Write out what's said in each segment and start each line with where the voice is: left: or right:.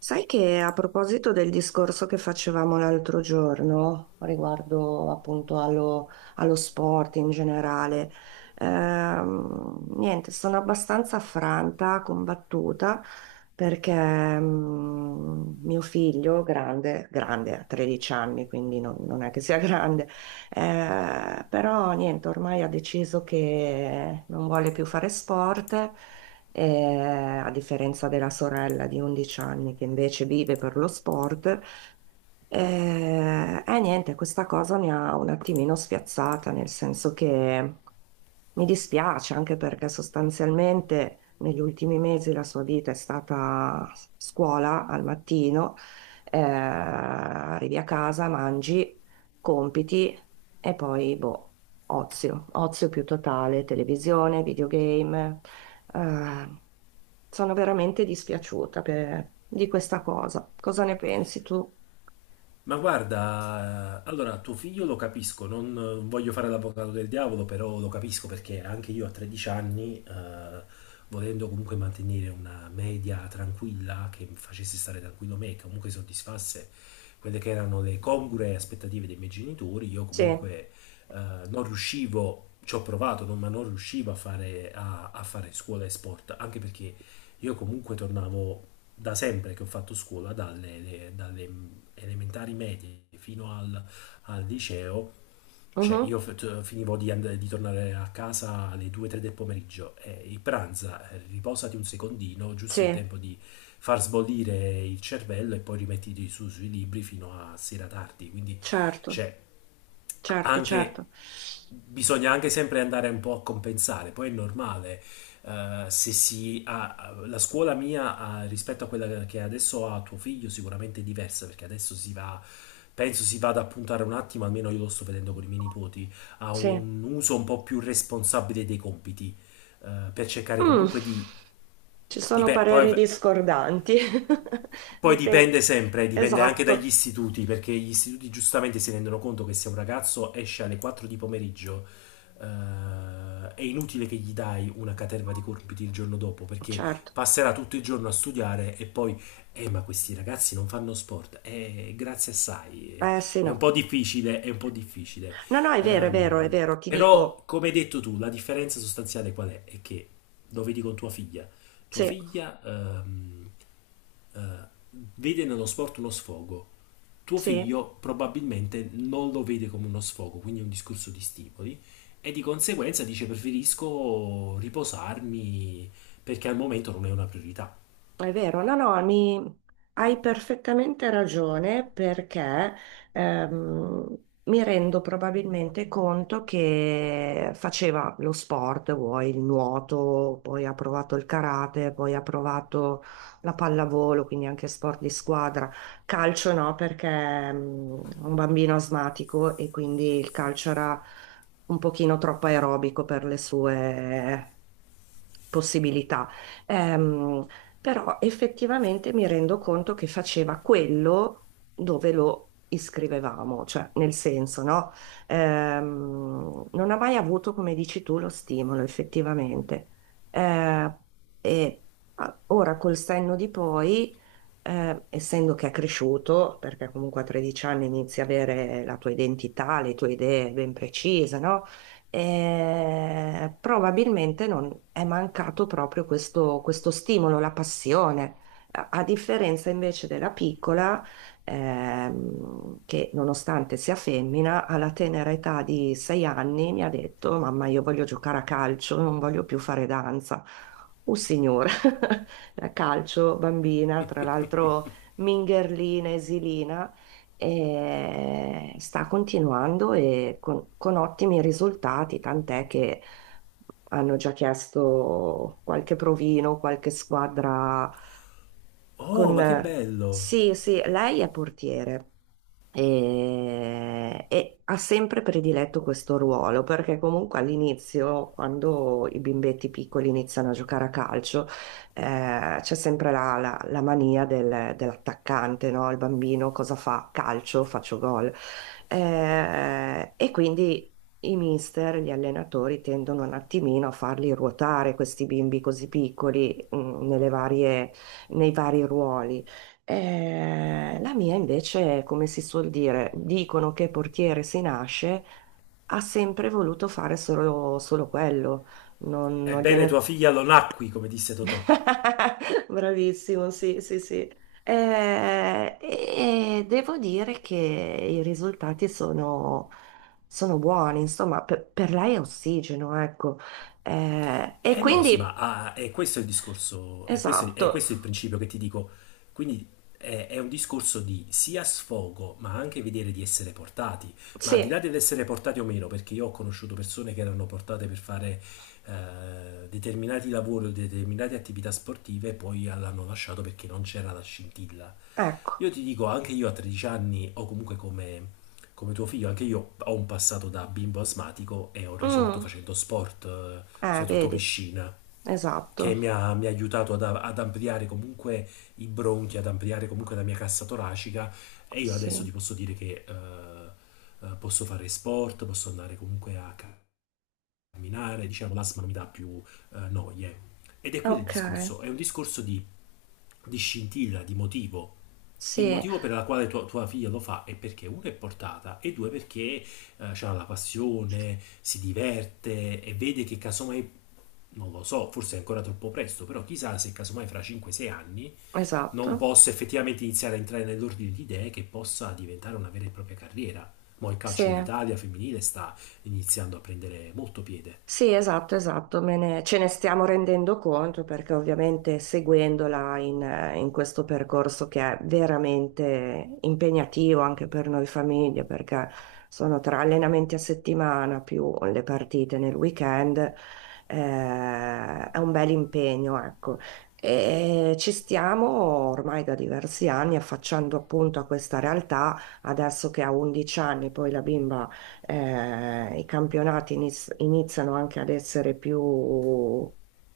right: Sai che a proposito del discorso che facevamo l'altro giorno riguardo appunto allo sport in generale, niente, sono abbastanza affranta, combattuta perché mio figlio, grande, grande, ha 13 anni, quindi non è che sia grande, però niente, ormai ha deciso che non vuole più fare sport, eh, a differenza della sorella di 11 anni che invece vive per lo sport. E niente, questa cosa mi ha un attimino spiazzata, nel senso che mi dispiace anche perché sostanzialmente negli ultimi mesi la sua vita è stata scuola al mattino, arrivi a casa, mangi, compiti e poi boh, ozio, ozio più totale, televisione, videogame. eh, Sono veramente dispiaciuta di questa cosa. Cosa ne pensi tu?
left: Ma guarda, allora tuo figlio lo capisco, non voglio fare l'avvocato del diavolo, però lo capisco perché anche io a 13 anni, volendo comunque mantenere una media tranquilla, che mi facesse stare tranquillo me, che comunque soddisfasse quelle che erano le congrue aspettative dei miei genitori, io
right: Sì,
left: comunque eh, non riuscivo, ci ho provato, ma non riuscivo a fare, a fare scuola e sport, anche perché io comunque tornavo da sempre che ho fatto scuola, dalle elementari medie fino al liceo, cioè
right: mhm,
left: io finivo di tornare a casa alle 2-3 del pomeriggio e il pranza, riposati un secondino, giusto il
right: sì,
left: tempo di far sbollire il cervello e poi rimettiti su sui libri fino a sera tardi, quindi
right: certo,
left: cioè,
right: certo,
left: anche
right: certo.
left: bisogna anche sempre andare un po' a compensare, poi è normale. Se si ha, la scuola mia ha- rispetto a quella che adesso ha tuo figlio, sicuramente è diversa, perché adesso si va, penso si vada a puntare un attimo, almeno io lo sto vedendo con i miei nipoti, a
right: Sì.
left: un uso un po' più responsabile dei compiti, per cercare
right: Mm,
left: comunque di,
right: Ci
left: di
right: sono
left: pe- poi
right: pareri discordanti.
left: poi dipende
right: Dipende.
left: sempre, dipende anche dagli
right: Esatto,
left: istituti, perché gli istituti giustamente si rendono conto che se un ragazzo esce alle 4 di pomeriggio, è inutile che gli dai una caterva di compiti il giorno dopo, perché
right: certo.
left: passerà tutto il giorno a studiare e poi ma questi ragazzi non fanno sport, grazie assai,
right: Eh sì,
left: è un po'
right: no.
left: difficile, è un po' difficile.
right: No, no, è vero, è vero, è
left: Ehm,
right: vero, ti
left: Però,
right: dico.
left: come hai detto tu, la differenza sostanziale qual è? È che lo vedi con tua figlia. Tua
right: Sì,
left: figlia... ehm, eh, vede nello sport uno sfogo, tuo
right: sì.
left: figlio probabilmente non lo vede come uno sfogo, quindi è un discorso di stimoli e di conseguenza dice preferisco riposarmi perché al momento non è una priorità.
right: È vero, no, no, mi. Hai perfettamente ragione perché ehm, mi rendo probabilmente conto che faceva lo sport, vuoi il nuoto, poi ha provato il karate, poi ha provato la pallavolo, quindi anche sport di squadra. Calcio no, perché è un bambino asmatico e quindi il calcio era un pochino troppo aerobico per le sue possibilità. Ehm, Però effettivamente mi rendo conto che faceva quello dove lo iscrivevamo, cioè nel senso, no? Non ha mai avuto, come dici tu, lo stimolo effettivamente. Eh, e Ora col senno di poi, essendo che è cresciuto, perché comunque a 13 anni inizi a avere la tua identità, le tue idee ben precise, no? Probabilmente non è mancato proprio questo, questo stimolo, la passione. A differenza invece della piccola, che nonostante sia femmina, alla tenera età di sei anni mi ha detto: Mamma, io voglio giocare a calcio, non voglio più fare danza. Oh signora, a calcio, bambina, tra l'altro mingherlina, esilina e sta continuando e con ottimi risultati, tant'è che hanno già chiesto qualche provino, qualche squadra
left: Oh, ma che
right: con...
left: bello!
right: Sì, sì, lei è portiere. E ha sempre prediletto questo ruolo perché comunque all'inizio, quando i bimbetti piccoli iniziano a giocare a calcio, c'è sempre la mania dell'attaccante, no? Il bambino cosa fa? Calcio, faccio gol. E quindi i mister, gli allenatori tendono un attimino a farli ruotare questi bimbi così piccoli, nelle nei vari ruoli. La mia invece, come si suol dire, dicono che portiere si nasce, ha sempre voluto fare solo, solo quello, non
left: Ebbene, tua
right: gliene.
left: figlia lo nacqui, come disse Totò.
right: Bravissimo, sì, sì, sì. E devo dire che i risultati sono buoni, insomma, per lei è ossigeno, ecco. Eh, e
left: Eh no, sì, ma
right: quindi,
left: ah, è questo il discorso, è
right: esatto,
left: questo il principio che ti dico. Quindi è un discorso di sia sfogo, ma anche vedere di essere portati. Ma al di là
right: sì,
left: dell'essere portati o meno, perché io ho conosciuto persone che erano portate per fare determinati lavori o determinate attività sportive e poi l'hanno lasciato perché non c'era la scintilla.
right: ecco.
left: Io ti dico, anche io a 13 anni, o comunque come tuo figlio, anche io ho un passato da bimbo asmatico e ho risolto
right: Mm,
left: facendo sport, soprattutto
right: Vedi,
left: piscina,
right: esatto.
left: mi ha aiutato ad ampliare comunque i bronchi, ad ampliare comunque la mia cassa toracica e io adesso
right: Sì,
left: ti posso dire che posso fare sport, posso andare comunque a camminare, diciamo l'asma non mi dà più noie. Ed è quello il
right: ok,
left: discorso, è un discorso di scintilla, di motivo, il
right: sì,
left: motivo per la quale tua figlia lo fa è perché uno è portata e due perché ha la passione, si diverte e vede che casomai, non lo so, forse è ancora troppo presto, però chissà se casomai fra 5-6 anni non
right: esatto,
left: possa effettivamente iniziare a entrare nell'ordine di idee che possa diventare una vera e propria carriera. Ma il
right: sì.
left: calcio in Italia femminile sta iniziando a prendere molto piede.
right: Sì, esatto, esatto, ce ne stiamo rendendo conto perché ovviamente seguendola in questo percorso che è veramente impegnativo anche per noi famiglie, perché sono tre allenamenti a settimana più le partite nel weekend, è un bel impegno, ecco. E ci stiamo ormai da diversi anni affacciando appunto a questa realtà, adesso che ha 11 anni, poi la bimba i campionati iniziano anche ad essere più,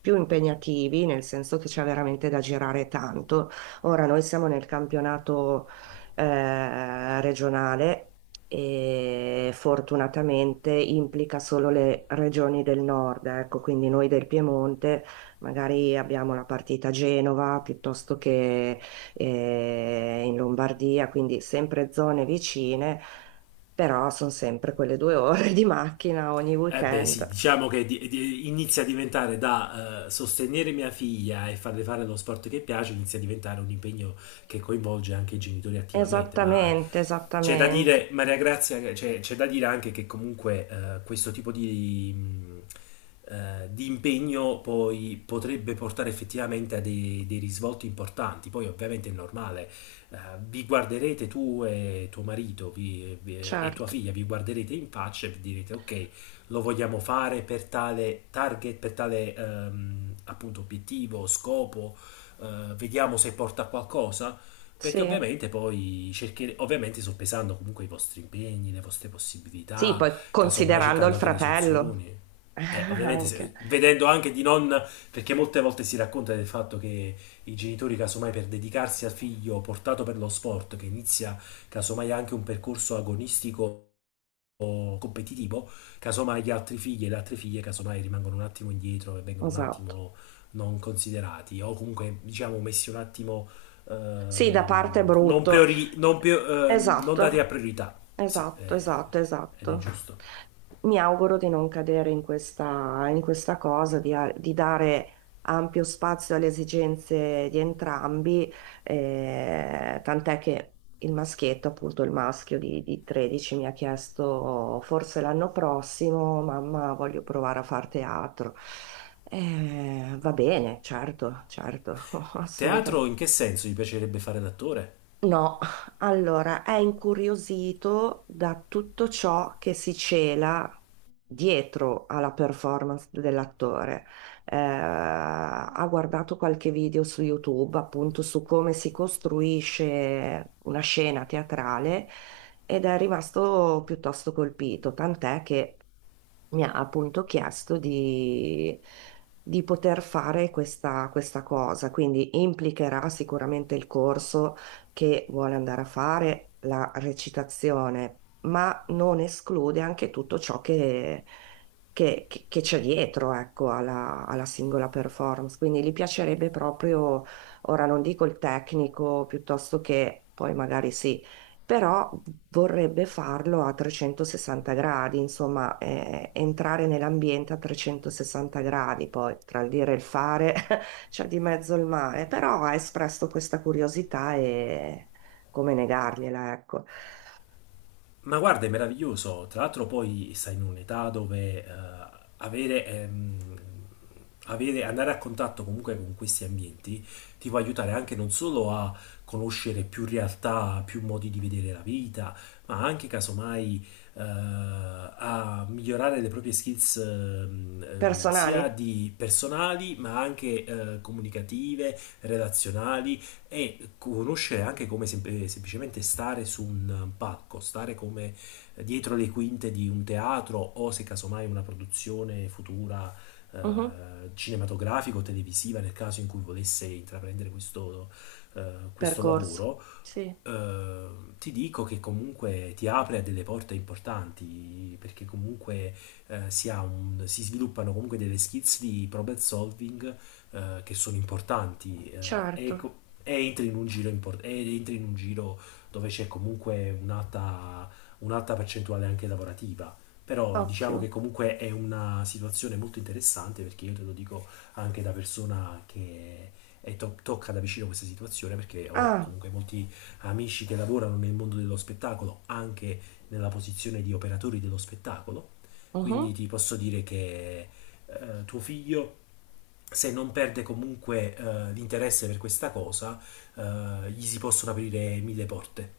right: più impegnativi, nel senso che c'è veramente da girare tanto. Ora noi siamo nel campionato regionale. E fortunatamente implica solo le regioni del nord, ecco, quindi noi del Piemonte magari abbiamo la partita a Genova piuttosto che in Lombardia, quindi sempre zone vicine però sono sempre quelle due ore di macchina ogni
left: Eh beh, sì,
right: weekend.
left: diciamo che inizia a diventare da sostenere mia figlia e farle fare lo sport che piace, inizia a diventare un impegno che coinvolge anche i genitori attivamente, ma
right: Esattamente,
left: c'è da
right: esattamente.
left: dire, Maria Grazia, che c'è da dire anche che comunque questo tipo di impegno poi potrebbe portare effettivamente a dei risvolti importanti. Poi ovviamente è normale, eh, vi guarderete tu e tuo marito e tua
right: Certo,
left: figlia, vi guarderete in faccia e vi direte ok, lo vogliamo fare per tale target, per tale appunto obiettivo, scopo, vediamo se porta a qualcosa, perché
right: sì.
left: ovviamente poi cerchere, ovviamente soppesando comunque i vostri impegni, le vostre
right: Sì,
left: possibilità,
right: poi
left: casomai
right: considerando il
left: cercando anche delle
right: fratello.
left: soluzioni. Ovviamente
right: Anche.
left: vedendo anche di non, perché molte volte si racconta del fatto che i genitori casomai per dedicarsi al figlio portato per lo sport, che inizia casomai anche un percorso agonistico competitivo, casomai gli altri figli e le altre figlie casomai rimangono un attimo indietro e vengono un
right: Esatto.
left: attimo non considerati o comunque diciamo messi un attimo
right: Sì, da parte è brutto.
left: non dati a
right: Esatto.
left: priorità. Sì,
right: Esatto, esatto,
left: ed è
right: esatto.
left: giusto.
right: Mi auguro di non cadere in questa cosa, di dare ampio spazio alle esigenze di entrambi, tant'è che il maschietto, appunto il maschio di 13, mi ha chiesto forse l'anno prossimo, mamma, voglio provare a far teatro. Va bene, certo, certo, assolutamente.
left: Teatro, in che senso? Gli piacerebbe fare l'attore?
right: No, allora è incuriosito da tutto ciò che si cela dietro alla performance dell'attore. Ha guardato qualche video su YouTube appunto su come si costruisce una scena teatrale ed è rimasto piuttosto colpito, tant'è che mi ha appunto chiesto di poter fare questa, questa cosa, quindi implicherà sicuramente il corso che vuole andare a fare, la recitazione, ma non esclude anche tutto ciò che, che c'è dietro, ecco, alla singola performance. Quindi gli piacerebbe proprio, ora non dico il tecnico, piuttosto che poi magari sì però vorrebbe farlo a 360 gradi, insomma, entrare nell'ambiente a 360 gradi, poi tra il dire e il fare c'è di mezzo il mare, però ha espresso questa curiosità e come negargliela, ecco.
left: Ma guarda, è meraviglioso. Tra l'altro poi stai in un'età dove avere, ehm, andare a contatto comunque con questi ambienti ti può aiutare anche non solo a conoscere più realtà, più modi di vedere la vita, ma anche casomai a migliorare le proprie skills sia
right: Personali?
left: di personali, ma anche comunicative, relazionali e conoscere anche come semplicemente stare su un palco, stare come dietro le quinte di un teatro o se casomai una produzione futura
right: Mhm.
left: cinematografica o televisiva nel caso in cui volesse intraprendere questo questo
right: Percorso.
left: lavoro.
right: Sì,
left: eh, Ti dico che comunque ti apre a delle porte importanti, perché comunque si, ha un- si sviluppano comunque delle skills di problem solving che sono importanti,
right: certo,
left: e entri in un giro impor- e entri in un giro dove c'è comunque un'alta percentuale anche lavorativa. Però diciamo
right: ottimo.
left: che comunque è una situazione molto interessante, perché io te lo dico anche da persona che tocca da vicino questa situazione, perché ho
right: Ah,
left: comunque molti amici che lavorano nel mondo dello spettacolo, anche nella posizione di operatori dello spettacolo. Quindi
right: mhm.
left: ti posso dire che tuo figlio, se non perde comunque l'interesse per questa cosa, gli si possono aprire 1000 porte.